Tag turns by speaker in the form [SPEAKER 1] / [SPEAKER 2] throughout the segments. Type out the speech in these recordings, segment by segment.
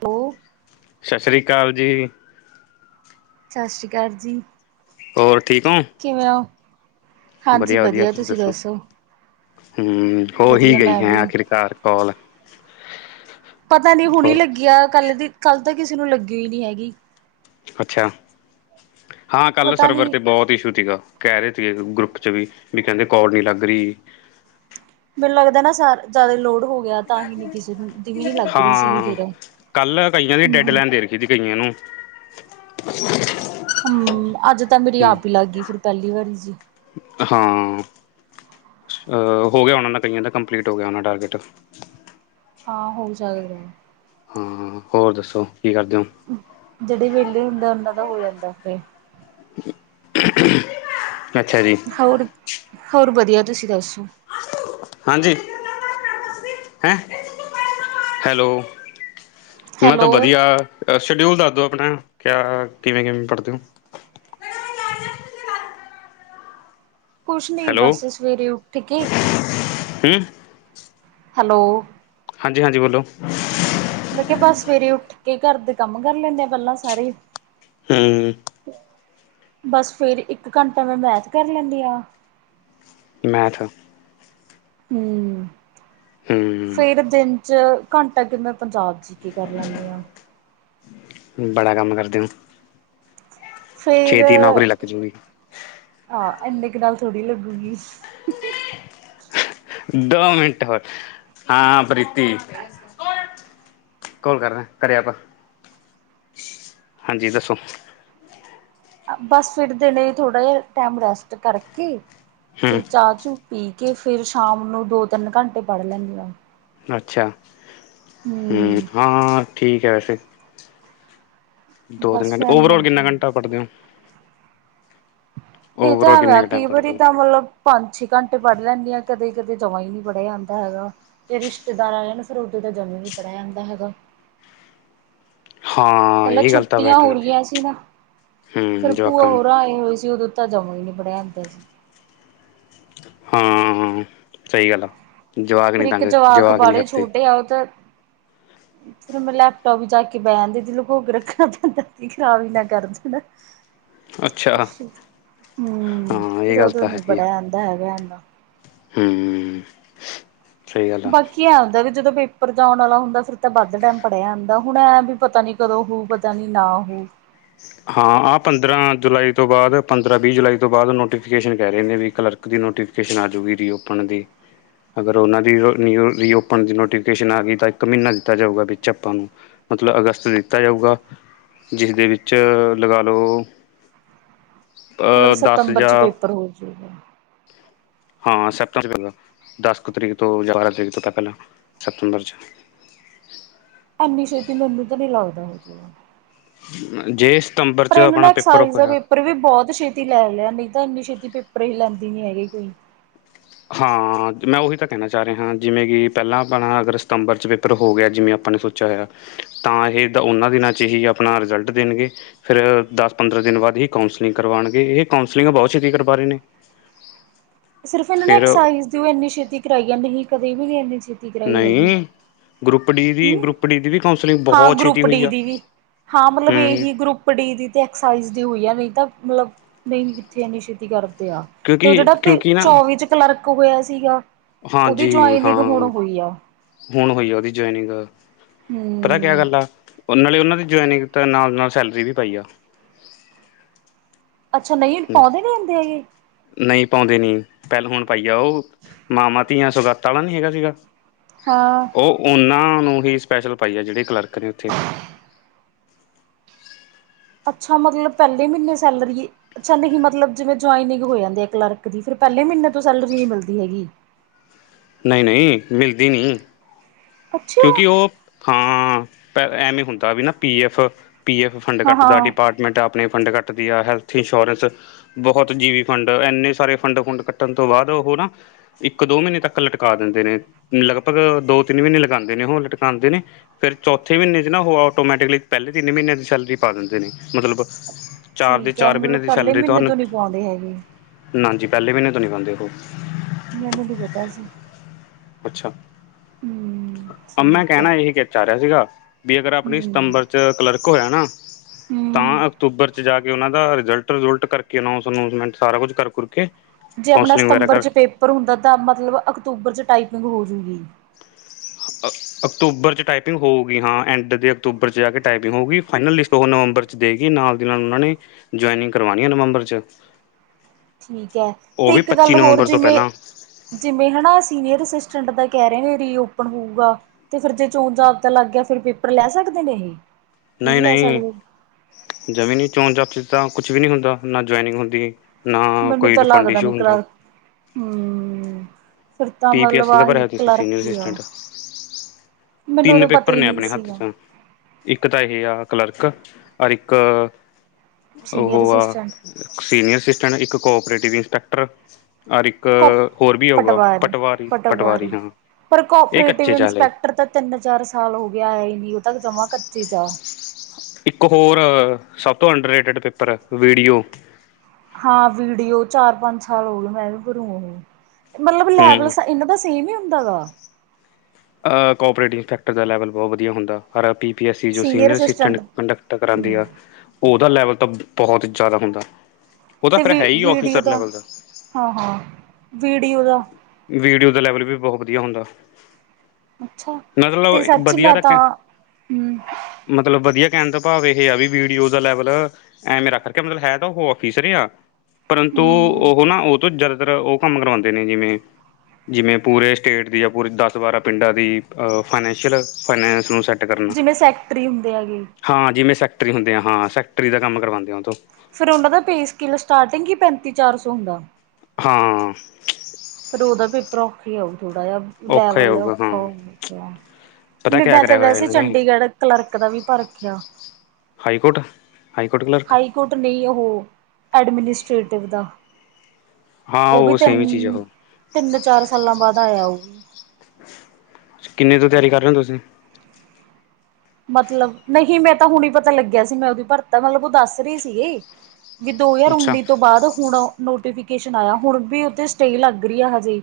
[SPEAKER 1] Hello
[SPEAKER 2] ਸਤਿ ਸ੍ਰੀ ਅਕਾਲ ਜੀ।
[SPEAKER 1] ਸਤਿ ਸ਼੍ਰੀ ਅਕਾਲ ਜੀ।
[SPEAKER 2] ਹੋਰ ਠੀਕ ਹੋ,
[SPEAKER 1] ਕਿਵੇਂ ਹੋ।, ਹਾਂਜੀ ਵਧੀਆ ਤੁਸੀਂ ਦੱਸੌ?
[SPEAKER 2] ਹਮ ਹੋ ਹੀ ਗਈ
[SPEAKER 1] ਮੈਂ
[SPEAKER 2] ਹੈ,
[SPEAKER 1] ਵੀ
[SPEAKER 2] ਆਖਿਰ ਕਾਰ ਕੋਲ।
[SPEAKER 1] ਪਤਾ ਨੀ ਹੁਣੀ ਲੱਗਿਆ, ਕੱਲ ਦੀ ਕੱਲ ਤਾਂ ਕਿਸੇ ਨੂੰ ਲੱਗੀ ਹੀ ਨੀ ਹੈਗੀ।
[SPEAKER 2] ਅੱਛਾ ਹਾਂ ਕੱਲ,
[SPEAKER 1] ਪਤਾ ਨੀ
[SPEAKER 2] ਸਰਵਰ ਤੇ ਬਹੁਤ ਇਸ਼ੂ ਸੀਗਾ, ਕਹਿ ਰਹੇ ਸੀ। ਗਰੁੱਪ ਚ ਵੀ ਕਹਿੰਦੇ, ਕੌੜੀ, ਨੀ ਲੱਗ ਰਹੀ,
[SPEAKER 1] ਮੈਨੂੰ ਲੱਗਦਾ ਨਾ, ਸ ਜਿਆਦਾ ਲੋਡ ਹੋ ਗਿਆ। ਤਾਂ ਹੀ ਨੀ ਕਿਸੇ ਨੂੰ ਦੀ ਵੀ ਨੀ ਲੱਗ ਰਹੀ ਸੀਗੀ
[SPEAKER 2] ਹਾਂ
[SPEAKER 1] ਫਿਰ
[SPEAKER 2] ਕੱਲ, ਕਈਆਂ ਦੀ ਡੈਡ
[SPEAKER 1] ਹਮ
[SPEAKER 2] ਲੈਨ ਦੇ ਰਖੀ ਸੀ ਕਈਆਂ ਨੂੰ।
[SPEAKER 1] ਹਮ, ਅੱਜ ਤਾਂ ਮੇਰੀ
[SPEAKER 2] ਹਮ
[SPEAKER 1] ਆਪ ਹੀ, ਲੱਗ ਗਈ ਫਿਰ ਪਹਿਲੀ ਵਾਰੀ ਜੀ,
[SPEAKER 2] ਹਾਂ ਅ ਹੋ ਗਿਆ, ਉਹਨਾਂ ਦਾ ਕਈਆਂ ਦਾ ਕੰਪਲੀਟ ਹੋ ਗਿਆ, ਉਹਨਾਂ ਦਾ ਟਾਰਗੇਟ।
[SPEAKER 1] ਹਾਂ ਹੋ ਚੱਲ
[SPEAKER 2] ਹਾਂ। ਹੋਰ ਦੱਸੋ, ਕੀ ਕਰਦੇ ਓ?
[SPEAKER 1] ਜਿਹੜੇ, ਵਿਹਲੇ ਹੁੰਦੇ, ਉਹਨਾਂ ਦਾ ਹੋ ਜਾਂਦਾ ਫਿਰ
[SPEAKER 2] ਅੱਛਾ ਜੀ‌।
[SPEAKER 1] ਹੋਰ -ਹੋਰ ਵਧੀਆ ਤੁਸੀਂ ਦੱਸੋ?
[SPEAKER 2] ਹਾਂਜੀ, ਹੈਂ, ਹੈਲੋ। ਮੈਂ
[SPEAKER 1] ਹੈਲੋ
[SPEAKER 2] ਤਾਂ ਵਧੀਆ, ਸ਼ਡਿਊਲ ਦੱਸਦੋ ਆਪਣਾ ਕਿਆ ਕਿਵੇਂ -ਕਿਵੇਂ ਪੜ੍ਹਦੇ ਹੋ?
[SPEAKER 1] ਕੁਛ ਨੀ,
[SPEAKER 2] ਹੈਲੋ
[SPEAKER 1] ਬੱਸ ਸਵੇਰੇ ਉੱਠ ਕੇ
[SPEAKER 2] ਹੂੰ
[SPEAKER 1] ਹੈਲੋ।
[SPEAKER 2] ਹਾਂਜੀ- ਹਾਂਜੀ ਬੋਲੋ?
[SPEAKER 1] ਮੈਂ ਕਿਹਾ, ਬਸ ਸਵੇਰੇ ਉੱਠ ਕੇ ਘਰ ਦੇ ਕੰਮ, ਕਰ ਲੈਨੇ ਆ ਪਹਿਲਾਂ ਸਾਰੇ।
[SPEAKER 2] ਹੂੰ,
[SPEAKER 1] ਬਸ ਫੇਰ, ਇੱਕ ਘੰਟਾ ਮੈਂ ਮੈਥ ਕਰ ਲੈਂਨੀ ਆ।
[SPEAKER 2] ਮੈਥ।
[SPEAKER 1] ਹੂੰ
[SPEAKER 2] ਹੂੰ
[SPEAKER 1] ਫੇਰ, ਦਿਨ ਚ ਘੰਟਾ ਕਿਵੇਂ ਪੰਜਾਬ ਤੁਸੀਂ ਕੀ ਕਰ ਲੈਂਦੇ ਹੋ?
[SPEAKER 2] ਬੜਾ ਕੰਮ ਕਰਦੇ ਹੋ।
[SPEAKER 1] ਫੇਰ,
[SPEAKER 2] ਛੇਤੀ ਨੌਕਰੀ ਲੱਗ ਜੂਗੀ
[SPEAKER 1] ਆਹ ਇੰਨੇ ਕੁ, ਨਾਲ ਥੋੜੀ ਲੱਗੂਗੀ।
[SPEAKER 2] ਦੋ ਮਿੰਟ, ਹੋਰ, ਹਾਂ ਪ੍ਰੀਤੀ ਕੋਲ ਰਹਾ, ਕਰਿਆ ਕਰ। ਹਾਂਜੀ, ਦੱਸੋ?
[SPEAKER 1] ਆਪਾ ਬਸ, ਫਿਰ ਦੇ ਲਈ ਥੋੜਾ ਜਿਹਾ ਟਾਈਮ ਰੈਸਟ ਕਰਕੇ, ਫਿਰ
[SPEAKER 2] ਹੂੰ
[SPEAKER 1] ਚਾਹ ਚੂ ਪੀ ਕੇ, ਫੇਰ ਸ਼ਾਮ ਨੂੰ, ਦੋ- ਤਿੰਨ ਘੰਟੇ ਪੜ੍ਹ ਲੈਂਦੇ ਆ।
[SPEAKER 2] ਅੱਛਾ। ਹੂੰ, ਹਾਂ ਠੀਕ ਹੈ ਵੈਸੇ। ਦੋ -ਤਿੰਨ
[SPEAKER 1] ਬਸ ਫਿਰ
[SPEAKER 2] ਘੰਟੇ।, ਔਵਰ
[SPEAKER 1] ਇੰਨਾ
[SPEAKER 2] ਆਲ
[SPEAKER 1] ਕੀ
[SPEAKER 2] ਕਿੰਨਾ ਘੰਟਾ
[SPEAKER 1] ਹੁੰਦਾ।
[SPEAKER 2] ਪੜ੍ਹਦੇ ਹੋ?
[SPEAKER 1] ਇਹ ਤਾਂ
[SPEAKER 2] ਓਵਰਆਲ ਕਿੰਨੇ
[SPEAKER 1] ਐਵੇਂ,
[SPEAKER 2] ਕੁ ਟਾਈਮ
[SPEAKER 1] ਕਈ ਵਾਰੀ
[SPEAKER 2] ਪੜ੍ਹਦੇ ਹੋ
[SPEAKER 1] ਏਦਾਂ ਮਤਲਬ ਪੰਜ ਛੇ ਘੰਟੇ ਪੜ੍ਹ ਲੈਂਦੇ ਆਾ, ਕਦੇ -ਕਦੇ ਜਮਾਂ ਹੀ ਨਹੀਂ ਪੜ੍ਹਿਆ ਜਾਂਦਾ ਹੈਗਾ। ਤੇ, ਰਿਸ਼ਤੇਦਾਰ ਆਏ ਨਾ, ਫਿਰ ਉਦੋਂ ਤਾਂ ਜੰਮ ਹੀ ਪੜ੍ਹਿਆ ਜਾਂਦਾ ਹੈਗਾ।
[SPEAKER 2] ਹਾਂ
[SPEAKER 1] ਪਹਿਲਾਂ
[SPEAKER 2] ਇਹ ਗੱਲ ਤਾਂ
[SPEAKER 1] ਛੁੱਟੀਆਂ
[SPEAKER 2] ਮੈਟਰ
[SPEAKER 1] ਹੋ
[SPEAKER 2] ਕਰਦੀ ਆ
[SPEAKER 1] ਰਹੀਆਂ ਸੀ ਨਾ,
[SPEAKER 2] ਹੂੰ
[SPEAKER 1] ਫਿਰ ਭੂਆ
[SPEAKER 2] ਜਵਾਕਾਂ ਨੂੰ
[SPEAKER 1] ਹੋਰ ਆਏ ਹੋਏ ਸੀ ਉਦੋਂ। ਤਾਂ ਜਮੋਂ ਹੀ ਨਹੀਂ ਪੜ੍ਹਿਆਦੇ ਸੀ।
[SPEAKER 2] ਹਾਂ, ਸਹੀ ਗੱਲ ਆ। ਜਵਾਕ
[SPEAKER 1] ਫਿਰ
[SPEAKER 2] ਨੀ
[SPEAKER 1] ਇੱਕ
[SPEAKER 2] ਤੰਗ
[SPEAKER 1] ਜਵਾਕ
[SPEAKER 2] ਨੀ
[SPEAKER 1] ਬਾਲੇ
[SPEAKER 2] ਹਟਦੇ
[SPEAKER 1] ਛੋਟੇ ਆ ਉਹ ਤਾਂ। ਫੇਰ ਮੈਂ ਲੈਪਟੋਪ ਵੀ ਜਾ ਕੇ ਬਹ ਅੰਦੀ, ਲੂਕੋ ਕੇ ਰੱਖਣਾ ਪੈਂਦਾ, ਜੀ ਖਰਾਬ ਹੀ ਨਾ ਕਰ ਦੇਣ। [unintelligible]
[SPEAKER 2] ਅੱਛਾ ਹਾਂ
[SPEAKER 1] ਹੂੰ, [unintelligible]
[SPEAKER 2] ਇਹ ਗੱਲ
[SPEAKER 1] ਉਦੋਂ
[SPEAKER 2] ਤਾਂ
[SPEAKER 1] ਨੀ
[SPEAKER 2] ਹੈਗੀ ਆ
[SPEAKER 1] ਬੜਾ ਆਹਦਾ ਹੈਗਾ ਇਦਾ
[SPEAKER 2] ਹੂੰ, ਸਹੀ ਗੱਲ ਆ।
[SPEAKER 1] ਕੀ ਐ ਹੁੰਦਾ ਵੀ, ਜਦੋਂ ਪੇਪਰ ਜਾਣ ਆਲਾ ਹੁੰਦਾ ਫਿਰ ਤਾਂ ਵੱਧ ਟਾਈਮ ਪੜ੍ਹਿਆ ਹੋਂਦਾ, ਹੁਣ ਐਂ ਵੀ ਪਤਾ ਨੀ। ਕਦੋਂ ਹਉ ਪਤਾ ਨੀ ਨਾ ਹੋਊ।
[SPEAKER 2] ਹਾਂ, ਆਹ ਪੰਦਰਾਂ ਜੁਲਾਈ ਤੋਂ ਬਾਅਦ, ਪੰਦਰਾਂ ਵੀਹ ਜੁਲਾਈ ਤੋਂ ਬਾਅਦ, ਨੋਟੀਫਿਕੇਸ਼ਨ ਕਹਿ ਰਹੇ ਨੇ ਵੀ ਕਲਰਕ। ਨੋਟੀਫਿਕੇਸ਼ਨ ਆਜੁਗੀ ਰੀ ਓਪਨ ਦੀ। ਅਗਰ ਉਹਨਾਂ ਦੀ ਰਿਓਪਨ ਦੀ ਨੋਟੀਫਿਕੇਸ਼ਨ ਆ ਗਈ ਤਾਂ ਇੱਕ ਮਹੀਨਾ ਦਿੱਤਾ ਜਾਊਗਾ ਵਿੱਚ ਆਪਾਂ ਨੂੰ। ਮਤਲਬ ਅਗਸਤ ਚ ਦਿੱਤਾ ਜਾਊਗਾ, ਜਿਹਦੇ ਵਿੱਚ ਲਗਾ ਲਓ।
[SPEAKER 1] ਮਤਲਬ
[SPEAKER 2] ਦਸ
[SPEAKER 1] ਸਤੰਬਰ
[SPEAKER 2] ਜਾਂ
[SPEAKER 1] ਚ ਪੇਪਰ ਹੋਜੂਗਾ।
[SPEAKER 2] ਹਾਂ, ਸੈਪਟਨ [unintelligible] ਦਸ ਕੁ ਤਰੀਕ ਤੋਂ ਜਾਂ ਬਾਰਾਂ ਤਰੀਕ ਤੋਂ ਤਾਂ ਪਹਿਲਾਂ। ਸੈਪਤੰਬਰ ਵਿੱਚ।
[SPEAKER 1] ਇੰਨੀ ਛੇਤੀ ਮੈਨੂੰ ਤਾਂ ਨੀ ਲੱਗਦਾ ਹੋ ਜੂਗਾ।
[SPEAKER 2] ਜੇ ਸਤੰਬਰ 'ਚ
[SPEAKER 1] ਪਰਿੰਟ [unintelligible]
[SPEAKER 2] ਆਪਣਾ ਪੇਪਰ
[SPEAKER 1] ਐਕਸਾਈਜ਼ ਦਾ
[SPEAKER 2] ਹੋਇਆ
[SPEAKER 1] ਪੇਪਰ ਵੀ ਬਹੁਤ ਛੇਤੀ। ਛੇਤੀ [unintelligible] ਲੈ ਲਿਆ ਨਹੀਂ ਤਾਂ ਇੰਨੀ ਛੇਤੀ ਪੇਪਰ ਹੀ ਲੈਂਦੀ ਨੀ ਹੈਗੀ ਕੋਈ।
[SPEAKER 2] ਹਾਂ, ਮੈਂ ਉਹੀ ਤਾਂ ਕਹਿਣਾ ਚਾ ਰਿਹਾ, ਜਿਵੇਂ ਕਿ ਪਹਿਲਾਂ ਆਪਾਂ ਅਗਰ ਸਤੰਬਰ ਚ ਪੇਪਰ ਹੋ ਗਿਆ ਜਿਵੇਂ। ਆਪਾਂ ਨੇ ਸੋਚਿਆ ਹੋਇਆ ਤਾਂ ਇਹਦਾ ਉਹਨਾਂ ਦਿਨਾਂ ਵਿੱਚ ਹੀ ਆਪਣਾ ਰਿਜ਼ਲਟ ਦੇਣਗੇ। ਫਿਰ ਦਸ ਪੰਦਰਾਂ ਦਿਨ ਬਾਦ ਹੀ ਕੋਂਸਲਿੰਗ ਕਰਵਾਉਣਗੇ। ਇਹ ਕੋਂਸਲਿੰਗ ਬਹੁਤ ਛੇਤੀ ਕਰਵਾ ਰਹੇ ਨੇ।
[SPEAKER 1] ਸਿਰਫ ਇਹਨਾਂ ਨੇ
[SPEAKER 2] ਫਿਰ
[SPEAKER 1] ਐਕਸਾਈਜ਼ ਦੀ ਏਨੀ ਛੇਤੀ ਕਰਾਈ ਹੈ, ਨਹੀਂ ਕਦੇ ਵੀ ਨਹੀਂ ਏਨੀ ਛੇਤੀ ਕਰਾਈ ਹੈਗੀ।
[SPEAKER 2] ਨਹੀਂ ਗਰੁੱਪ ਡੀ। ਦੀ
[SPEAKER 1] ਹੂੰ,
[SPEAKER 2] ਗਰੁੱਪ ਡੀ ਦੀ ਵੀ ਕਾਉਂਸਲਿੰਗ
[SPEAKER 1] ਹਾਂ
[SPEAKER 2] ਬਹੁਤ ਛੇਤੀ
[SPEAKER 1] ਗਰੁੱਪ
[SPEAKER 2] ਹੋਈ
[SPEAKER 1] ਡੀ
[SPEAKER 2] ਆ
[SPEAKER 1] ਦੀ ਵੀ। ਹਾਂ, ਮਤਲਬ
[SPEAKER 2] ਹਮ
[SPEAKER 1] ਇਹੀ ਗਰੁੱਪ। ਪ ਡੀ ਤੇ ਐਕਰਸਾਈਜ਼ ਦੀ ਹੋਈ ਆ, ਨਹੀਂ ਤਾਂ ਮਤਲਬ, ਨਹੀਂ ਕਿੱਥੇ ਇੰਨੀ ਛੇਤੀ ਕਰਦੇ ਆ। ਤੇ ਉਹ
[SPEAKER 2] ਕਿਉਂਕਿ
[SPEAKER 1] ਜਿਹੜਾ
[SPEAKER 2] ਕਿਉਂਕਿ ਨਾ
[SPEAKER 1] ਚੌਵੀ ਚ ਕਲਰਕ ਹੋਇਆ ਸੀਗਾ, ਉਹਦੀ
[SPEAKER 2] ਹਾਂਜੀ ਹਾਂ
[SPEAKER 1] ਜਆਇਨਿੰਗ ਹੁਣ ਹੋਈ ਆ।
[SPEAKER 2] ਹੁਣ ਹੋਈ ਆ ਉਹਦੀ ਜੁਆਇਨਿੰਗ, ਪਤਾ ਕਿਆ
[SPEAKER 1] ਹਮ
[SPEAKER 2] ਗੱਲ ਆ। ਉਹਨਾਂ ਨੇ ਉਹਨਾਂ ਦੀ ਜੁਆਇਨਿੰਗ ਤੇ ਨਾਲ ਨਾਲ ਸੈਲਰੀ ਵੀ ਪਾਈ ਆ।
[SPEAKER 1] ਅੱਛਾ ਨਹੀਂ ਪਾਉਂਦੇ ਨੀ ਹੁੰਦੇ ਏ
[SPEAKER 2] ਨਹੀਂ ਪਾਉਂਦੇ ਨੀ, ਪਹਿਲ ਹੁਣ ਪਾਈ ਆ, ਉਹ ਮਾਵਾਂ ਧੀਆਂ ਸਗਾਤਾਂ ਵਾਲਾ ਨੀ ਹੈਗਾ ਸੀਗਾ।
[SPEAKER 1] ਹਾਂ।
[SPEAKER 2] ਉਹ ਉਹਨਾਂ ਨੂੰ ਹੀ ਸਪੈਸ਼ਲ ਪਾਈ ਆ, ਜਿਹੜੇ ਕਲਰਕ ਨੇ ਉੱਥੇ।
[SPEAKER 1] ਅੱਛਾ, ਮਤਲਬ, ਪਹਿਲੇ ਮਹੀਨੇ ਸੈਲਰੀ। ਅੱਛਾ ਨਹੀਂ ਮਤਲਬ ਜਿਵੇਂ ਜੁਆਇਨਿੰਗ ਹੋ ਜਾਂਦੀ ਹੈ ਕਲਰਕ ਦੀ, ਫਿਰ ਪਹਿਲੇ ਮਹੀਨੇ ਤੋਂ ਸੈਲਰੀ ਨੀ ਮਿਲਦੀ ਹੈਗੀ।
[SPEAKER 2] ਨਹੀਂ - ਨਹੀਂ, ਮਿਲਦੀ ਨਹੀਂ।
[SPEAKER 1] ਅੱਛਾ
[SPEAKER 2] ਕਿਉਂਕਿ ਉਹ ਹਾਂ ਪ ਐਵੇਂ ਹੁੰਦਾ ਵੀ ਨਾ ਪੀ-ਐੱਫ, ਪੀ - ਐਫ। ਫੰਡ
[SPEAKER 1] ਹਾਂ
[SPEAKER 2] ਕੱਟਦਾ,
[SPEAKER 1] ਹਾਂ
[SPEAKER 2] ਡਿਪਾਰਟਮੈਂਟ ਆਪਣੇ ਫੰਡ ਕੱਟਦੀ ਆ, ਹੈਲਥ ਇੰਸ਼ੋਰਸ ਬਹੁਤ ਜੀਵੀ ਫੰਡ, ਇੰਨੇ ਸਾਰੇ ਫੰਡ ਫੁੰਡ ਕੱਟਣ ਤੋਂ ਬਾਦ ਉਹ ਨਾ। ਇੱਕ ਦੋ ਮਹੀਨੇ ਤੱਕ ਲਟਕਾ ਦਿੰਦੇ ਨੇ, ਲਗਭਗ ਦੋ ਤਿੰਨ ਮਹੀਨੇ ਲਗਾਉਂਦੇ ਨੇ ਉਹ ਲਟਕਾਉਂਦੇ ਨੇ। ਫਿਰ ਚੌਥੇ ਮਹੀਨੇ ਚ ਨਾ ਉਹ ਆਟੋਮੈਟਿਕਲੀ ਪਹਿਲੇ ਤਿੰਨ ਮਹੀਨੇ ਦੀ ਸੈਲਰੀ ਪਾ ਦਿੰਦੇ ਨੇ ਮਤਲਬ। ਚਾਰ ਦੇ
[SPEAKER 1] ਠੀਕ ਹੈ
[SPEAKER 2] ਚਾਰ ਮਹੀਨੇ
[SPEAKER 1] ਮਤਲਬ
[SPEAKER 2] ਦੀ
[SPEAKER 1] ਪਹਿਲੇ
[SPEAKER 2] ਸੈਲਰੀ
[SPEAKER 1] ਮਹੀਨੇ
[SPEAKER 2] ਤੁਹਾਨੂੰ।
[SPEAKER 1] ਤੋਂ ਨੀ ਪਾਉਂਦੇ ਹੈਗੇ
[SPEAKER 2] ਨਾਂਜੀ, ਪਹਿਲੇ ਮਹੀਨੇ ਤੋਂ ਨੀ ਪਾਉਦੇ ਉਹ
[SPEAKER 1] ਮੈਨੂੰ ਨੀ ਪਤਾ ਸੀ।
[SPEAKER 2] ਅੱਛਾ।
[SPEAKER 1] ਹੂੰ।
[SPEAKER 2] ਅ ਮੈਂ
[SPEAKER 1] ਠੀਕ ਹੈ
[SPEAKER 2] ਕਹਿਣਾ ਇਹੀ ਆ ਰਿਹਾ ਸੀਗਾ, ਵੀ ਅਗਰ ਆਪਣੀ
[SPEAKER 1] ਹੂੰ
[SPEAKER 2] ਸਤੰਬਰ ਚ ਕਲਰਕ ਹੋਇਆ ਨਾ।
[SPEAKER 1] ਹੂੰ
[SPEAKER 2] ਤਾਂ ਅਕਤੂਬਰ ਚ ਜਾ ਕੇ। ਉਹਨਾਂ ਦਾ ਰਿਜਲਟ ਰੂਜਲਟ ਕਰਕੇ ਅਨਾਊਸ ਅਨਾਊਸਮੈਂਟ ਸਾਰਾ ਕੁੱਛ ਕਰ ਕੁਰ ਕੇ।
[SPEAKER 1] ਜੇ ਆਪਣਾ
[SPEAKER 2] ਕਾਉਂਸਲਿੰਗ ਵਗੈਰਾ
[SPEAKER 1] ਸਤੰਬਰ
[SPEAKER 2] ਕਰ
[SPEAKER 1] ਚ ਪੇਪਰ ਹੁੰਦਾ ਤਾਂ ਮਤਲਬ ਅਕਤੂਬਰ ਚ ਟਾਈਪ ਹੋ ਜੂਗੀ।
[SPEAKER 2] [inaudible] ਅਕਤੂਬਰ 'ਚ ਟਾਈਪਿੰਗ ਹੋਊਗੀ ਹਾਂ, ਐਂਡ ਦੇ ਅਕਤੂਬਰ 'ਚ ਜਾ ਕੇ ਟਾਈਪਿੰਗ ਹੋਊਗੀ ਫਾਈਨਲ ਲਿਸਟ ਓ ਨਵੰਬਰ ਚ ਦੇਗੀ ਨਾਲ ਦੀ ਨਾਲ ਓਨਾਂ ਨੇ, ਜੁਆਇਨਿੰਗ ਕਰਵਾਨੀ ਆ ਨਵੰਬਰ ਚ।
[SPEAKER 1] ਠੀਕ ਐ,
[SPEAKER 2] ਉਹ
[SPEAKER 1] ਤੇ
[SPEAKER 2] ਵੀ
[SPEAKER 1] ਇੱਕ ਗੱਲ
[SPEAKER 2] ਪੱਚੀ
[SPEAKER 1] ਹੋਰ
[SPEAKER 2] ਨਵੰਬਰ ਤੋਂ
[SPEAKER 1] ਜਿਮੇਂ
[SPEAKER 2] ਪਹਿਲਾਂ
[SPEAKER 1] ਜਿਮੇਂ ਹਣਾ, ਸੀਨੀਅਰ ਅਸਿਸਟੈਂਟ ਦਾ ਕੈ ਰੇ ਨੇ ਰੀਓਪਨ ਹੂਗਾ। ਤੇ ਫੇਰ ਜੇ ਚੋਨ ਜਾ ਪਤਾ ਲਾੱਗ ਗੇਆ ਫੇਰ ਪੇਪਰ ਲੈ ਸਕਦੇ ਨੇ ਏਹੇ
[SPEAKER 2] ਨਈ-ਨਈ, ਜਵੇਂ ਨੀ ਚੋਨ ਜਾਪ ਕੀਤਾ ਕੁਛ ਵੀ ਨੀ ਹੁੰਦਾ ਨਾ ਜੁਆਇਨਿੰਗ ਹੁੰਦੀ। ਨਾ, ਕੋਈ ਰਿਫੰਡ ਇਸ਼ੂ ਹੁੰਦਾ।
[SPEAKER 1] ਹੂੰ, ਫਿਰ ਤਾਂ
[SPEAKER 2] ਪੀ ਪੀ ਐੱਸ
[SPEAKER 1] ਮੱਲਬ
[SPEAKER 2] ਸੀ ਦਾ
[SPEAKER 1] ਆਹੀ
[SPEAKER 2] ਭਰਿਆ ਤੁਸੀਂ ਸੀਨੀਅਰ
[SPEAKER 1] ਕਲਰਕ ਈ ਆ।
[SPEAKER 2] ਅਸਿਸਟੈਂਟ
[SPEAKER 1] ਮੈਨੂੰ
[SPEAKER 2] ਤਿੰਨ
[SPEAKER 1] ਓਦੋਂ ਪਤਾ
[SPEAKER 2] ਪੇਪਰ
[SPEAKER 1] ਈ
[SPEAKER 2] ਨੇ
[SPEAKER 1] ਨੀ
[SPEAKER 2] ਆਪਣੇ ਹੱਥ
[SPEAKER 1] ਸੀਗਾ।
[SPEAKER 2] 'ਚ ਇੱਕ ਤਾਂ ਏਹ ਆ ਕੱਲਰਕ, ਅਰ ਇੱਕ
[SPEAKER 1] ਸੀਨੀਅਰ
[SPEAKER 2] ਓਹ ਆ
[SPEAKER 1] ਅਸਿਸਟੈਂਟ
[SPEAKER 2] ਸੀਨੀਅਰ ਅਸਿਸਟੈਂਟ ਇੱਕ ਕੋਪਰੇਟਿਵ ਇੰਸਪੈਕਟਰ, ਅਰ ਇੱਕ
[SPEAKER 1] ਕੋ
[SPEAKER 2] ਹੋਰ ਬੀ ਆਊਗਾ।
[SPEAKER 1] ਪਟਵਾਰੀ
[SPEAKER 2] ਪਟਵਾਰੀ-ਪਟਵਾਰੀ,
[SPEAKER 1] ਪਟਵਾਰੀ
[SPEAKER 2] ਹਾਂ।
[SPEAKER 1] ਪਰ
[SPEAKER 2] ਇਹ
[SPEAKER 1] ਕੋਪਰੇਟਿਵ
[SPEAKER 2] ਕੱਚੇ ਚਾਲੇ
[SPEAKER 1] ਇੰਸਪੈਕਟਰ ਤਾਂ ਤੇੱਨ-ਚਾਰ ਸਾਲ਼ ਹੋ ਗੇਆ ਆਯਾ ਈ ਨੀ ਓ ਤਾ ਜਮਾ ਕੱਚੇ ਆ
[SPEAKER 2] ਇੱਕ ਹੋਰ, ਸਬ ਤੋਂ ਅੰਡਰਰੇਟਿੜ ਪੇਪਰ ਵੀੜੀਓ
[SPEAKER 1] ਹਾਂ, ਵੀੜੀਓ ਚਾਰ-ਪਾੰਜ ਸਾਲ਼ ਹੋ ਗੇ ਮੈਂ ਵੀ ਭਰੂ ਓਹੋ। ਮਲਬ
[SPEAKER 2] ਹੂੰ
[SPEAKER 1] ਲੈਵਲ ਸ ਇਨਾਂ ਦਾ ਸੇਮ ਹੀ ਹੁੰਦਾ ਗਾ?
[SPEAKER 2] ਅ, ਕੋਪਰੇਟਿਵ ਈਂਸਪੈਕਟਰ ਦਾ ਲੈਵਲ ਬੋਹ ਵਦੀਆ ਹੁੰਦਾ। ਪਰ ਆ ਪੀ ਪੀ ਐੱਸ ਸੀ ਜੋ ਸੀਨੀਅਰ ਸਿਟੀਨ, ਕੰਡਕਟ ਕਰਾਂਦੀ
[SPEAKER 1] ਹਮ
[SPEAKER 2] ਆ ਓਦਾ ਲੈਵਲ ਤਾਂ ਅ, ਬੋਹਤ ਈ ਜਾਦਾ ਹੁੰਦਾ। ਉਹ ਤਾਂ
[SPEAKER 1] ਤੇ
[SPEAKER 2] ਫਿਰ
[SPEAKER 1] ਵੀ
[SPEAKER 2] ਹੈ ਹੀ
[SPEAKER 1] ਵੀੜੀਓ
[SPEAKER 2] ਔਫਿਸਰ
[SPEAKER 1] ਦਾ
[SPEAKER 2] ਲੈਵਲ
[SPEAKER 1] ਹਾਂ-ਹਾਂ, ਵੀੜੀਓ ਦਾ?
[SPEAKER 2] ਵੀਡੀਓ ਦਾ ਲੈਵਲ ਵੀ ਬਹੋ ਬਦੀਆ ਹੁੰਦਾ।
[SPEAKER 1] ਅੱਛਾ, ਤੇ
[SPEAKER 2] ਮਤਲਬ
[SPEAKER 1] ਸਾੱਚ
[SPEAKER 2] ਵਧੀਆ
[SPEAKER 1] ਮੈਂ ਤਾਂ, ਹੂੰ
[SPEAKER 2] ਮਤਲਬ ਬਦੀਆ ਕੈਣ ਦਾ ਭਾਵ ਏਹ ਆ ਵੀ, ਵੀੜੀਓ ਦਾ ਲੈਵਲ ਐਂ ਮੇਰਾ ਕਰਕੇ ਮਤਲਬ ਹੈ ਤਾਂ ਓਹ ਔਫੀਸਰੇ ਆ, ਪਰੰਤੂ
[SPEAKER 1] ਹੂੰ
[SPEAKER 2] ਓਹ ਨਾ ਓਹ ਤੋਂ ਜਦਤਰ ਓ ਕੰਮ ਕਰਾਂਓਦੇ ਨੇ ਜਿਮੇਂ, ਜਿਮੇਂ ਪੂਰੇ ਸਟੇਟ ਦੀ ਯਾ ਪੂਰੀ ਦਸ-ਬਾਰਾਂ ਪਿੰਡਾਂ ਦੀ ਅ, ਫਾਈਨੈਂਸ਼ੀਅਲ ਫਨੈਂਸ ਨੂੰ ਸੈਟ
[SPEAKER 1] ਜਿਮੇਸੈਕਟ੍ਰੀ ਹੁੰਦੇ ਆਗੇ।
[SPEAKER 2] ਹਾਂ ਜਿਮੇ ਸੈਕਟ੍ਰੀ ਹੁੰਦੇ ਆ ਹਾਂ, ਸੈਕਟ੍ਰੀ ਦਾ ਕਾੰਮ ਕਰਵਾਂਦੇ ਆਂ ਓਤੋਂ।
[SPEAKER 1] ਫੇਰ ਓਨਾਂ ਦਾ ਬੇਸ ਕਿਨਾਂ ਸਟਾਟਿੰਗ ਈ ਪੈਂਤੀ-ਚਾਰ ਸੌ ਹੁੰਦਾ?
[SPEAKER 2] ਹਾਂ।
[SPEAKER 1] ਫੇਰ ਓਦਾ ਪੇਪਰ ਔਖਾ ਈ ਆਊ ਥੋੜਾ ਜੇਆ
[SPEAKER 2] ਔਖਾ ਹੀ
[SPEAKER 1] ਲੈਵਲ
[SPEAKER 2] ਹੋਊਗਾ ਹਾਂ
[SPEAKER 1] ਔਖਾ ਹੋਊਗਾ।
[SPEAKER 2] ਪਤਾ
[SPEAKER 1] ਨਈ
[SPEAKER 2] ਕਿਆ
[SPEAKER 1] ਮੈਂ ਤ
[SPEAKER 2] ਕਰਿਆ ਹੋਇਆ
[SPEAKER 1] ਵੈਸੇ
[SPEAKER 2] ਇਹਨਾਂ ਨੇ
[SPEAKER 1] ਚੰਡੀਗੜ੍ਹ ਕਲਰਕ ਦਾ ਵੀ ਭਾਰ ਰਖੇਆ।
[SPEAKER 2] High court, high court clerk?
[SPEAKER 1] ਕੋਟ ਨਈ ਓਹ, ਐਡਮਿਨਿਸਟਟਿਵ ਦਾ।
[SPEAKER 2] ਹਾਂ
[SPEAKER 1] ਓ ਵੀ
[SPEAKER 2] ਉਹ
[SPEAKER 1] ਤੇ
[SPEAKER 2] ਸੇਮ ਹੀ ਚੀਜ਼ ਆ
[SPEAKER 1] ਮ
[SPEAKER 2] ਉਹ
[SPEAKER 1] ਤਿੰਨ-ਚਾਰ ਸਾਲਾਂ ਬਾਦ ਆਯਾ ਆਊਗੀ।
[SPEAKER 2] ਕਿੰਨੇ ਤੋਂ ਤੇਆਰੀ ਕਾਰ ਰੇ ਓ ਤੁਸੀਂ?
[SPEAKER 1] ਮਤਲਬ, ਨਹੀਂ ਮੈਂ ਤਾਂ ਹੁਣੀ ਪਤਾ ਲੱਗੇਆ ਸੀ ਮੈਂ ਓਦੀ ਭਰਤਾ ਮਲਬ ਓ ਦਾੱਸ ਰੀ ਸੀਗੀ। ਵੀ ਦੋ ਹਜਾਰ
[SPEAKER 2] ਅੱਛਾ
[SPEAKER 1] ਉੱਨੀ ਤੋਂ ਬਾਦ ਹੁਣ ਓ, ਨੋਟੀਫਿਕੇਸ਼ਨ ਆਯਾ ਹੁਣ ਬੀ ਓਤੇ ਸਟੇ ਲਾੱਗ ਰ ਆ ਹਜੇ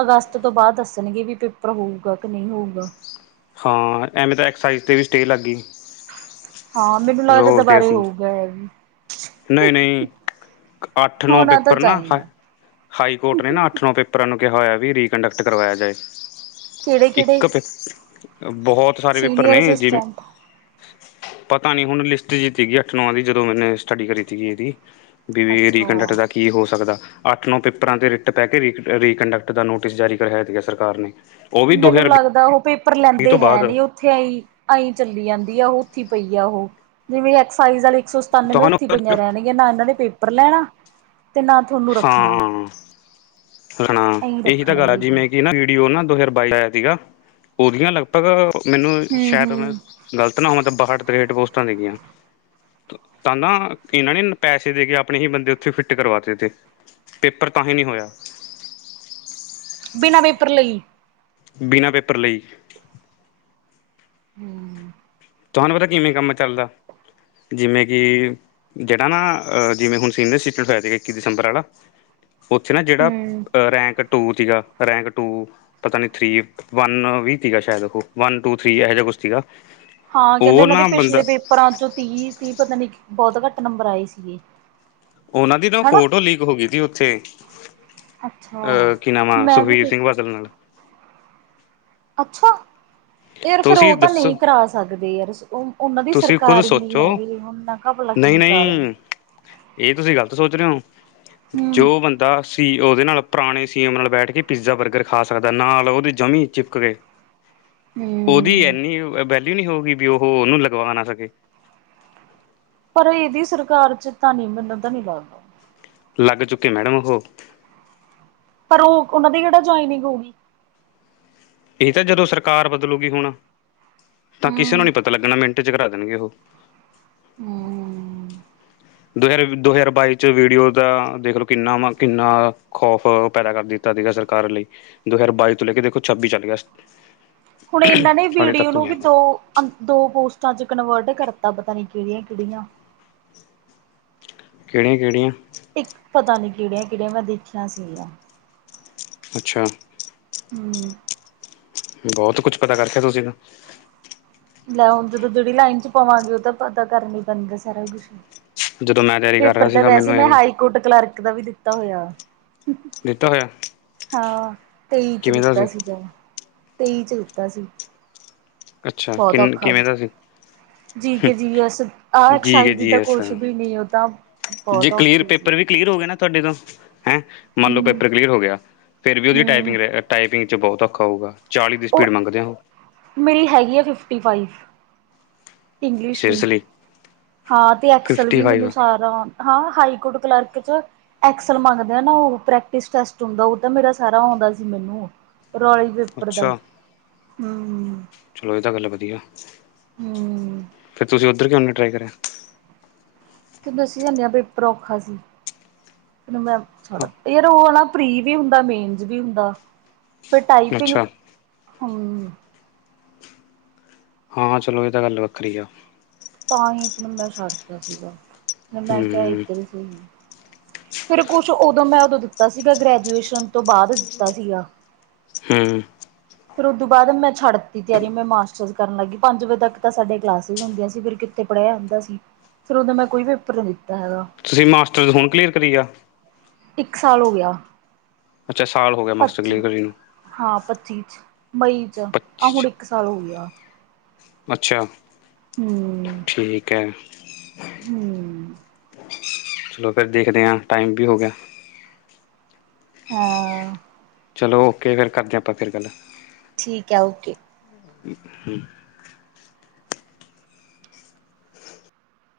[SPEAKER 1] ਅਗਾਸਤ ਤੋਂ ਬਾਦ ਦੱਸਣਗੇ ਵੀ ਪੇਪਰ ਹੋਊਗਾ ਕ ਨਈ ਹੋਊਗਾ।
[SPEAKER 2] ਹਾਂ, ਐਵੇਂ ਤਾਂ ਐਕਸਸਾਈਜ਼ ਤੇ ਵੀ ਸਟੇਅ ਲਾੱਗ ਗੀ।
[SPEAKER 1] ਹਾਂ, ਮੈਨੂੰ ਲਾੱਗਦਾ ਦਬਾਰੇ ਹੋਊਗਾ ਐ ਵੀ।
[SPEAKER 2] ਨਈ-ਨਈ, ਕੈ ਆੱਠ-ਨੌ
[SPEAKER 1] ਹੋਣਾ ਤਾਂ
[SPEAKER 2] ਪੇਪਰ ਨਾ ਹਾ
[SPEAKER 1] ਚਾਹੀਦਾ
[SPEAKER 2] ਹਾਈ ਕੋਟ ਨੇ ਨਾ ਆੱਠ-ਨੌਂ ਪੇਪ ਪਰਾਂ ਨੂੰ ਕੇਹਾ ਹੋਏਆ ਵੀ ਏ ਰੀਕੰਡਕਟ ਕਰਵਾਏਆ ਜਾਏ,
[SPEAKER 1] ਕਿਹੜੇ ਕਿਹੜੇ
[SPEAKER 2] ਇੱਕ ਪੇਪ ਬਹੋ ਤ ਸਾਰੇ ਪੇਪਰ
[SPEAKER 1] ਸੀਨੀਅਰ
[SPEAKER 2] ਨੇ ਜੀ
[SPEAKER 1] ਅਸਿਸਟੈਂਟ
[SPEAKER 2] ਪਤਾ ਨੀ ਹੁਣ ਲਿਸਟ ਜੀ ਤੀਗੀ ਅੱਠ-ਨੌ ਦੀ, ਜਦੋਂ ਮੈਨੇ, ਸਟੱੜੀ ਕਰੀ ਤੀਗੀ ਏਦੀ। ਬੀ ਬੇਰੀ ਕੰਡਕਟ
[SPEAKER 1] ਅੱਛਾ
[SPEAKER 2] ਦਾ ਕੀ ਹੋ ਸਾਕਦਾ। ਆੱਠ-ਨੌ ਪੇਪਰਾਂ ਤੇ ਰਿਟ ਪੈ ਕੇ ਰੀ, ਰੀਕੰਡਕਟ ਦਾ ਨੋਟਿਸ ਜਾਰੀ ਕਰੇਆ ਹੋਯਾ ਤੀ ਸਰਕਾਰ ਨੇ। ਉਹ ਵੀ ਦੋ
[SPEAKER 1] ਮੈਨੂੰ
[SPEAKER 2] ਹਜ਼ਾਰ
[SPEAKER 1] ਲਾੱਗਦਾ ਓਹ ਪੇਪਰ
[SPEAKER 2] ਵੀਹ
[SPEAKER 1] ਲੈਂਦੇ
[SPEAKER 2] ਤੋਂ
[SPEAKER 1] ਹੈ
[SPEAKER 2] ਬਾਅਦ
[SPEAKER 1] ਨੀ ਓਥੇ ਆਂਈ, ਆਂਈ ਚੱਲੀ ਜਾਂਦੀ ਆ ਓਹ ਓਥੇ ਈ ਪਈ ਆ ਓਹ ਜਿਵੇਂ ਐਕਸਸਾਈਜ਼ ਆਲੇ਼ ਇੱਕ ਸੌ ਸਤਾਨਵੇਂ
[SPEAKER 2] ਤੁਹਾਨੂੰ
[SPEAKER 1] ਉੱਥੇ ਪਈਆਂ ਰਹਿਣਗੀਆਂ ਨਾ ਇਹਨਾਂ ਨੇ ਪੇਪਰ ਲੈਣਾ ਤੇ ਨਾ ਤੁਹਾਨੂੰ ਰੱਖਣਾ।
[SPEAKER 2] ਹ ਇਹੀ ਤਾਂ ਗੱਲ ਆ
[SPEAKER 1] ਰੱਖਣਗੇ ਇਹ
[SPEAKER 2] ਜਿਵੇਂ ਕਿ ਨਾ ਵੀਡੀਓ ਨਾ ਦੋ ਹਜ਼ਾਰ ਬਾਈ ਆਇਆ ਸੀਗਾ ਉਹਦੀਆਂ ਲਗ, ਅਗਰ ਮੈਨੂੰ
[SPEAKER 1] ਹੂੰ
[SPEAKER 2] ਸ਼ਾਇਦ ਮੈਂ
[SPEAKER 1] ਹੂੰ
[SPEAKER 2] ਗ਼ਲਤ ਨਾ ਹੋਵਾਂ ਤੇ। ਬਾਹਠ ਤ੍ਰੇਹਠ ਪੋਸਟਾਂ ਨਿਕਲੀਆਂ। ਨਾ ਨਾ ਇਹਨਾਂ ਨੇ ਪੈਸੇ ਦੇ ਕੇ ਆਪਣੇ ਹੀ ਬੰਦੇ ਉੱਥੇ ਫਿੱਟ ਕਰਵਾਤੇ ਤੇ ਪੇਪਰ ਤਾਂ ਹੀ ਨਹੀਂ ਹੋਇਆ।
[SPEAKER 1] ਬਿਨਾਂ ਪੇਪਰ ਲਈ,
[SPEAKER 2] ਬਿਨਾਂ ਪੇਪਰ ਲਈ।
[SPEAKER 1] [unintelligible]
[SPEAKER 2] ਤੁਹਾਨੂੰ ਪਤਾ ਕਿਵੇਂ ਕੰਮ ਚੱਲਦਾ ਜਿਵੇਂ ਕਿ ਜਿਹੜਾ ਨਾ। ਜਿਵੇਂ ਹੁਣ ਸੀਨੀਅਰ ਸਿਟੀਜਨ ਹੋਆ ਸੀ ਇੱਕੀ ਦਸੰਬਰ ਆਲਾ। ਉੱਥੇ ਨਾ ਜਿਹੜਾ ਰੈਂਕ ਟੂ ਸੀਗਾ ਰੈਂਕ, ਟੂ ਪਤਾ ਨੀ ਥ੍ਰਰੀ ਵੰਨ ਵੀ ਸੀਗਾ ਸ਼ਾਇਦ ਉਹ ਵਨ ਟੂ ਥ੍ਰਰੀ ਇਹੋ ਜਿਹਾ ਕੁਛ ਸੀਗਾ,
[SPEAKER 1] ਹਾਂ ਕਹਿੰਦੇ
[SPEAKER 2] ਉਹ
[SPEAKER 1] ਉਹਨਾਂ ਦੇ
[SPEAKER 2] ਨਾ
[SPEAKER 1] ਪਿਛਲੇ
[SPEAKER 2] ਬੰਦਾ
[SPEAKER 1] ਪੇਪਰਾਂ ਚੋਂ ਤੀਹ ਤੀਹ ਪਤਾ ਨੀ ਬਹੁਤ ਘੱਟ ਨੰਬਰ ਆਏ ਸੀਗੇ,
[SPEAKER 2] ਉਹਨਾਂ ਦੀ ਨਾ।
[SPEAKER 1] ਹਨਾ
[SPEAKER 2] ਫੋਟੋ ਲੀਕ ਹੋ ਗਈ ਸੀ ਉੱਥੇ।
[SPEAKER 1] ਅੱਛਾ
[SPEAKER 2] ਅਹ ਕੀ ਨਾਮ ਆ
[SPEAKER 1] ਮੈਂ ਵੀ
[SPEAKER 2] ਸੁਖਬੀਰ
[SPEAKER 1] ਦੇਖ
[SPEAKER 2] ਸਿੰਘ ਬਾਦਲ ਨਾਲ,
[SPEAKER 1] ਅੱਛਾ। ਯਾਰ ਫਿਰ
[SPEAKER 2] ਤੁਸੀਂ
[SPEAKER 1] ਉਹ ਤਾਂ
[SPEAKER 2] ਦੱਸੋ
[SPEAKER 1] ਨਹੀਂ ਕਰਾ ਸਕਦੇ। ਯਾਰ ਉਹ? ਉਹਨਾਂ ਦੀ
[SPEAKER 2] ਤੁਸੀਂ ਖੁਦ
[SPEAKER 1] ਸਰਕਾਰ ਹੀ ਨੀ
[SPEAKER 2] ਸੋਚੋ
[SPEAKER 1] ਹੈਗੀ, ਹੁਣ ਨਾਕਾ ਭਲਾ
[SPEAKER 2] ਨਹੀਂ
[SPEAKER 1] ਕਿਵੇਂ ਕਰਾ ਦਾਂਗੇ।
[SPEAKER 2] ਨਹੀਂ ਇਹ ਤੁਸੀਂ ਗਲਤ ਸੋਚ ਰਹੇ ਹੋ
[SPEAKER 1] ਹਮ
[SPEAKER 2] ਜੋ ਬੰਦਾ, ਸੀ ਉਹਦੇ ਨਾਲ ਪੁਰਾਣੇ ਸੀਮ ਨਾਲ ਬੈਠ ਕੇ ਪੀਜ਼ਾ ਬਰਗਰ ਖਾ ਸਕਦਾ ਨਾਲ ਉਹਦੀ ਜਮੀ ਚਿਪਕੇ ਏ,
[SPEAKER 1] ਹੂੰ
[SPEAKER 2] ਉਹਦੀ ਐੰਨੀ ਵੈਲਿਊ ਨਹੀਂ ਹੋਊਗੀ ਵੀ ਉਹ ਉਹਨੂੰ ਲਗਵਾ ਨਾ ਸਕੇ,
[SPEAKER 1] ਪਰ ਇਹਦੀ ਸਰਕਾਰ ਚ ਤਾਂ ਨਹੀਂ। ਮੈਨੂੰ ਤਾਂ ਨਹੀਂ ਲੱਗਦਾ।
[SPEAKER 2] ਲੱਗ ਚੁੱਕੇ ਮੈਡਮ ਉਹ
[SPEAKER 1] ਪਰ ਉਹ। ਉਹਨਾਂ ਦੀ ਕਿਹੜਾ ਜੁਆਇਨਿੰਗ ਹੋ ਗਈ।
[SPEAKER 2] ਇਹ ਤਾਂ ਜਦੋਂ ਸਰਕਾਰ ਬਦਲੂਗੀ ਹੁਣ। ਤਾਂ ਕਿਸੇ ਨੂੰ
[SPEAKER 1] ਹਮ
[SPEAKER 2] ਨਹੀ ਪਤਾ ਲੱਗਣਾ ਮਿੰਟ ਚ ਕਰ? ਨਂਗੇ ਹੋ ਕੇ।
[SPEAKER 1] ਹੂੰ
[SPEAKER 2] ਦੋ ਹਜ਼ਾਰ ਦੋ ਹਜ਼ਾਰ ਬਾਈ 'ਚ ਵੀਡੀਓ ਦਾ ਦੇਖ ਲਓ। ਕਿੰਨਾ ਮ ਕਿੰਨਾ ਖੌਫ ਪੈਦਾ ਕਰ ਦਿੱਤਾ। ਸਾਡੀ ਗਾਲ ਸਰਕਾਰ ਲਈ। ਦੋ ਹਜ਼ਾਰ ਬਾਈ ਤੋਂ ਲੈ ਕੇ ਦੇਖੋ ਛੱਬੀ ਚੱਲ ਗਿਆ।
[SPEAKER 1] ਹੁਣ ਇਹਨਾਂ ਨੇ।
[SPEAKER 2] ਹਾਲੇ
[SPEAKER 1] ਵੀਡੀਓ
[SPEAKER 2] ਤੱਕ
[SPEAKER 1] ਨੂੰ
[SPEAKER 2] ਨਹੀਂ
[SPEAKER 1] ਵੀ
[SPEAKER 2] ਆਇਆ
[SPEAKER 1] ਦੋਸ਼ੀ? ਦੋ ਪੋਸਟਾਂ ਚ ਕਨਵਰਟ ਕਰਤਾ। ਪਤਾ ਨੀ ਕਿਹੜੀਆਂ, ਕਿਹੜੀਆਂ।
[SPEAKER 2] ਕਿਹੜੀਆਂ, ਕਿਹੜੀਆਂ।
[SPEAKER 1] ਇੱਕ ਪਤਾ ਨੀ। ਕਿਹੜੀਆਂ, ਕਿਹੜੀਆਂ ਮੈਂ ਦੇਖਿਆ ਸੀਗਾ।
[SPEAKER 2] ਅੱਛਾ।
[SPEAKER 1] [unintelligible]
[SPEAKER 2] ਬਹੁਤ ਕੁਛ ਪਤਾ ਕਰਕੇ ਆ ਤੁਸੀਂ ਤਾਂ,
[SPEAKER 1] ਲੈਣ ਜਦੋਂ ਜਿਹੜੀ ਲਾਈਨ ਚ ਪਾਵਾਂਗੇ ਉਹ ਤਾਂ ਪਤਾ ਕਰਨੀ ਪੈਂਦਾ ਸਾਰਾ ਕੁਛ,
[SPEAKER 2] ਜਦੋਂ ਮੈਂ ਤਿਆਰੀ ਕਰ
[SPEAKER 1] ਪੇਪਰ
[SPEAKER 2] ਰਿਹਾ
[SPEAKER 1] ਤਾਂ
[SPEAKER 2] ਸੀਗਾ
[SPEAKER 1] ਵੈਸੇ
[SPEAKER 2] ਮੈਨੂੰ
[SPEAKER 1] ਮੈਂ
[SPEAKER 2] ਐਵੇਂ
[SPEAKER 1] ਹਾਈ ਕੋਰਟ ਕਲਰਕ ਦਾ ਵੀ ਦਿੱਤਾ ਹੋਇਆ।
[SPEAKER 2] ਦਿੱਤਾ ਹੋਇਆ।
[SPEAKER 1] ਹਾਂ ਤੇਈ ਚ
[SPEAKER 2] ਕਿਵੇਂ ਦਾ
[SPEAKER 1] ਦਿੱਤਾ
[SPEAKER 2] ਸੀ
[SPEAKER 1] ਸੀਗਾ। ਤੇਈ ਚ ਦਿੱਤਾ ਸੀ।
[SPEAKER 2] ਅੱਛਾ ਕਿੰਨ ਕਿਵੇਂ ਦਾ ਸੀ।
[SPEAKER 1] ਜੀਕ ਜੀ ਆਹ
[SPEAKER 2] ਜੀ ਕੇ
[SPEAKER 1] ਐਕਸਾਈਜ਼ ਦੀ
[SPEAKER 2] ਜੀ
[SPEAKER 1] ਤਾਂ
[SPEAKER 2] ਐਸ
[SPEAKER 1] ਕੁਛ ਵੀ ਨਹੀਂ ਉਹ ਤਾਂ,
[SPEAKER 2] ਜੇ
[SPEAKER 1] ਬਹੁਤ
[SPEAKER 2] ਕਲੀਅਰ
[SPEAKER 1] ਔਖੀ ਸੀ।
[SPEAKER 2] ਪੇਪਰ ਵੀ ਕਲੀਅਰ ਹੋ ਗਏ ਨਾ ਤੁਹਾਡੇ ਤਾਂ, ਹੈਂ ਮੰਨ ਲਓ
[SPEAKER 1] ਹੂੰ
[SPEAKER 2] ਪੇਪਰ ਕਲੀਅਰ ਹੋ ਗਿਆ ਫਿਰ ਵੀ ਉਹਦੀ ਟਾਈਪਿੰਗ
[SPEAKER 1] ਹੂੰ
[SPEAKER 2] ਰ ਟਾਈਪਿੰਗ 'ਚ ਬਹੁਤ ਔਖਾ ਹੋਊਗਾ। ਚਾਲੀ ਦੀ
[SPEAKER 1] ਉਹ
[SPEAKER 2] ਸਪੀਡ ਮੰਗਦੇ ਹੋ।
[SPEAKER 1] ਮੇਰੀ ਹੈਗੀ ਹੈ ਫਿਫਟੀ ਫਾਈਵ, ਇੰਗਲਿਸ਼ ਦੀ।
[SPEAKER 2] ਸੀਰੀਅਸਲੀ
[SPEAKER 1] ਹਾਂ ਤੇ ਅਕਸਲ
[SPEAKER 2] ਫਿਫਟੀ
[SPEAKER 1] ਵੀ ਮੈਨੂੰ
[SPEAKER 2] ਫਾਈਵ
[SPEAKER 1] ਸਾਰਾ? ਹਾਂ ਹਾਈ ਕੋਰਟ ਕਲਰਕ ਚ, ਐਕਸਲ ਮੰਗਦੇ ਆ ਨਾ ਉਹ ਪ੍ਰੈਕਟਿਸ ਟੈਸਟ ਹੁੰਦਾ ਉਹ ਮੇਰਾ ਸਾਰਾ ਆਉਂਦਾ ਸੀ ਮੈਨੂੰ ਰੌਲੀ ਪੇਪਰ ਦਾ
[SPEAKER 2] ਅੱਛਾ
[SPEAKER 1] ਹੂੰ,
[SPEAKER 2] ਚਲੋ ਇਹ ਤਾਂ ਗੱਲ ਵਧੀਆ,
[SPEAKER 1] ਹੂੰ
[SPEAKER 2] ਫੇਰ ਤੁਸੀਂ ਉੱਧਰ ਕਿਉਂ ਨੀ ਟਰਾਈ ਕਰਿਆ।
[SPEAKER 1] ਤੂੰ ਦੱਸਿਆ ਤੇ ਹੈ ਪੇਪਰ ਔਖਾ ਸੀ। ਤੈ ਮੈਂ ਛੱਡ
[SPEAKER 2] ਹਾਂ
[SPEAKER 1] ਫੇਰ ਉਹ ਆ ਨਾ। ਪਰੀ ਵੀ ਹੁੰਦਾ, ਮੇਨਜ ਚ ਵੀ ਹੁੰਦਾ ਫੇਰ ਟਾਈਪਿੰਗ,
[SPEAKER 2] ਅੱਛਾ
[SPEAKER 1] ਹੂੰ।
[SPEAKER 2] ਹਾਂ ਚਲੋ, ਇਹ ਤਾਂ ਗੱਲ ਵੱਖਰੀ ਆ।
[SPEAKER 1] ਤਾਂ ਹੀ ਫੇਰ ਮੈਂ ਛੱਡਦਾ ਸੀਗਾ। ਫੇਰ ਮੈਂ ਕਿਹਾ
[SPEAKER 2] ਹੂੰ
[SPEAKER 1] ਇੱਧਰ ਸਹੀ। ਫੇਰ ਕੁਛ ਉਦੋਂ ਮੈਂ, ਉਦੋਂ ਦਿੱਤਾ ਸੀਗਾ। ਗ੍ਰੈਜੂਏਸ਼ਨ ਤੋਂ ਬਾਅਦ ਦਿੱਤਾ ਸੀਗਾ।
[SPEAKER 2] ਹੂੰ।
[SPEAKER 1] ਫੇਰ ਉਹਦੋਂ ਬਾਅਦ ਮੈਂ ਛੱਡ ਦਿੱਤੀ ਤਿਆਰੀ, ਮੈਂ ਮਾਸਟਰਸ ਕਰਨ ਲੱਗ ਗਣੀ। ਪੰਜ ਵਜੇ ਤੱਕ ਤਾਂ ਸਾਡੇ ਕਲਾਸਿਸ ਹੁੰਦੀਆਂ ਸੀ। ਫੇਰ- ਤੇ ਪੜਿਆ ਹੋਂਦਾ ਸੀ, ਫੇਰ ਉਹਦਾ ਮੈਂ ਕੋਈ ਪੇਪਰ ਨਹੀਂ ਦਿੱਤਾ ਹੈਗਾ।
[SPEAKER 2] ਤੁਸੀਂ ਮਾਸਟਰ ਹੁਣ ਕਲੀਅਰ ਕਰੀ ਆ,
[SPEAKER 1] ਇੱਕ ਸਾਲ ਹੋ ਗਿਆ।
[SPEAKER 2] ਅੱਛਾ ਸਾਲ ਹੋ ਗਿਆ, ਮਾਸਟਰ ਕਲੀਅਰ
[SPEAKER 1] ਪੱਚੀ
[SPEAKER 2] ਕਰੇ ਨੂੰ।
[SPEAKER 1] ਹਾਂ ਪੱਚੀ ਚ, ਮਈ ਚ ਆਹ
[SPEAKER 2] ਪੱਚੀ
[SPEAKER 1] ਹੁਣ
[SPEAKER 2] 'ਚ
[SPEAKER 1] ਇੱਕ ਸਾਲ ਹੋ ਗਿਆ।
[SPEAKER 2] ਅੱਛਾ,
[SPEAKER 1] ਹੂੰ
[SPEAKER 2] ਠੀਕ ਹੈ।
[SPEAKER 1] ਹੂੰ
[SPEAKER 2] ਚਲੋ ਫੇਰ ਦੇਖਦੇ ਹਾਂ, ਟਾਈਮ ਵੀ ਹੋ ਗਿਆ।
[SPEAKER 1] ਹਾਂ।
[SPEAKER 2] ਚਲੋ ਓਕੇ। ਫੇਰ ਕਰਦੇ ਹਾਂ ਆਪਾਂ ਫੇਰ ਗੱਲ।
[SPEAKER 1] ਠੀਕ ਹੈ। ਓਕੇ।
[SPEAKER 2] ਹੂੰ।